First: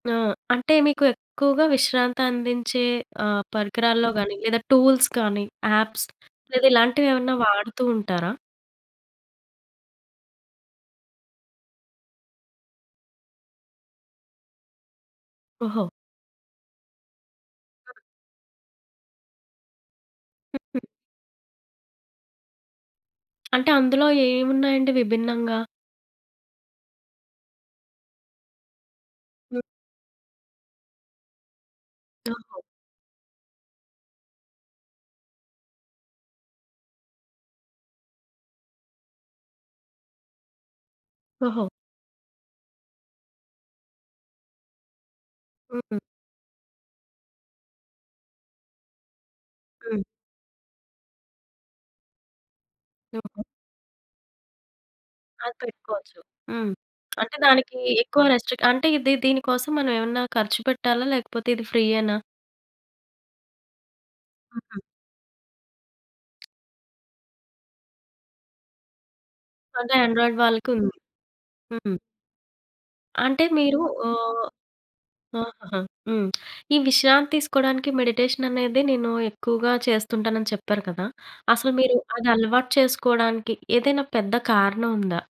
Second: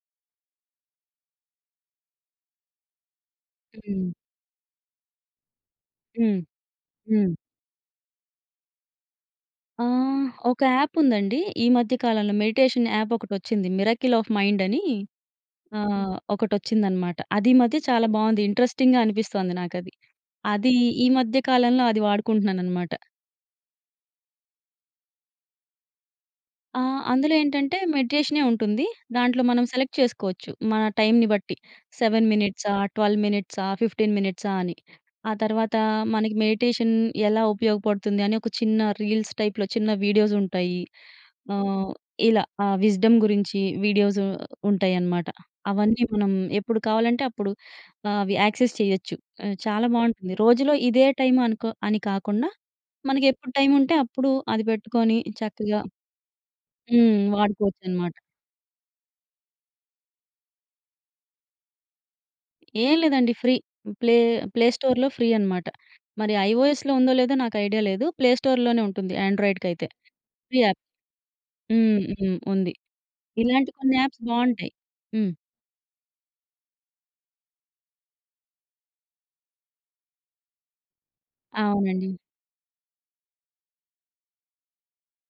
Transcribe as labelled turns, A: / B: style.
A: ఆ! అంటే మీకు ఎక్కువగా విశ్రాంతి అందించే ఆహ్, పరికరాల్లో
B: హ్మ్.
A: గాని లేదా టూల్స్ కానీ యాప్స్
B: హ్మ్.
A: లేదా
B: హ్మ్.
A: ఇలాంటివేమన్నా వాడుతూ ఉంటారా?
B: ఆ! ఒక యాపుందండి. ఈ మధ్య కాలంలో మెడిటేషన్ యాపొకటచ్చింది మిరాకిల్ ఆఫ్ మైండ్ అని
A: ఓహో!
B: ఆహ్, ఒకటొచ్చిందన్నమాట. అది ఈ మధ్య చాలా బావుంది. ఇంట్రెస్టింగ్‌గా అనిపిస్తోంది నాకది. అది ఈ మధ్య కాలంలో అది వాడుకుంటున్నానన్నమాట.
A: అంటే అందులో ఏమున్నాయండి విభిన్నంగా?
B: ఆ! అందులో ఏంటంటే మెడిటేషనే ఉంటుంది. దాంట్లో మనం సెలెక్ట్ చేసుకోవచ్చు మన టైంని బట్టి. 7
A: ఓహో!
B: మినిట్సా, 12 మినిట్సా, 15 మినిట్సా అని ఆ తర్వాత మనకి మెడిటేషన్ ఎలా ఉపయోగపడుతుంది అని ఒక చిన్న రీల్స్ టైప్‌లో చిన్న వీడియోసుంటాయి.
A: ఓహో!
B: ఆహ్, ఇలా. ఆహ్, విజ్‌డమ్ గురించి వీడియోసు ఉంటాయన్నమాట.
A: హుహు.
B: అవన్నీ మనం ఎప్పుడు కావాలంటే అప్పుడు అవి యాక్సెస్ చేయొచ్చు. చాలా
A: హ్మ్.
B: బావుంటుంది. రోజులో ఇదే టైం అనుకో అని కాకుండా
A: యోగ
B: మనకెప్పుడు టైం ఉంటే అప్పుడు అది పెట్టుకొని
A: అది
B: చక్కగా
A: పెట్టుకోవచ్చు. హ్మ్.
B: హ్మ్.
A: అంటే దానికి
B: వాడుకోవచ్చన్నమాట.
A: ఎక్కువ రిస్ట్రిక్ట్ అంటే దీ దీని కోసం మనం ఏమన్నా ఖర్చు పెట్టాలా? లేకపోతే ఇది ఫ్రీయేనా?
B: ఏం లేదండి. ఫ్రీ ప్లే ప్లే
A: హ్మ్.
B: స్టోర్‌లో ఫ్రీ అన్నమాట. మరి ఐఒఎస్‌‌లో ఉందో లేదో నాకు ఐడియా లేదు. ప్లే స్టోర్‌లోనే ఉంటుంది ఆండ్రాయిడ్‌కయితే.
A: అదే ఆండ్రాయిడ్
B: ఫ్రీ యాప్.
A: వాళ్ళకుంది.
B: హ్మ్,
A: హ్మ్.
B: హ్మ్. ఉంది.
A: అంటే
B: ఇలాంటి
A: మీరు
B: కొన్ని యాప్స్
A: ఆహ్,
B: బావుంటాయి. హ్మ్.
A: ఆహా! హ్మ్. ఈ విశ్రాంతి తీసుకోడానికి మెడిటేషనేది నేను ఎక్కువగా చేస్తుంటాను అని చెప్పారు కదా! అసలు మీరు
B: అవునండి.
A: అది అలవాటు చేసుకోవడానికి ఏదైనా పెద్ద కారణం ఉందా?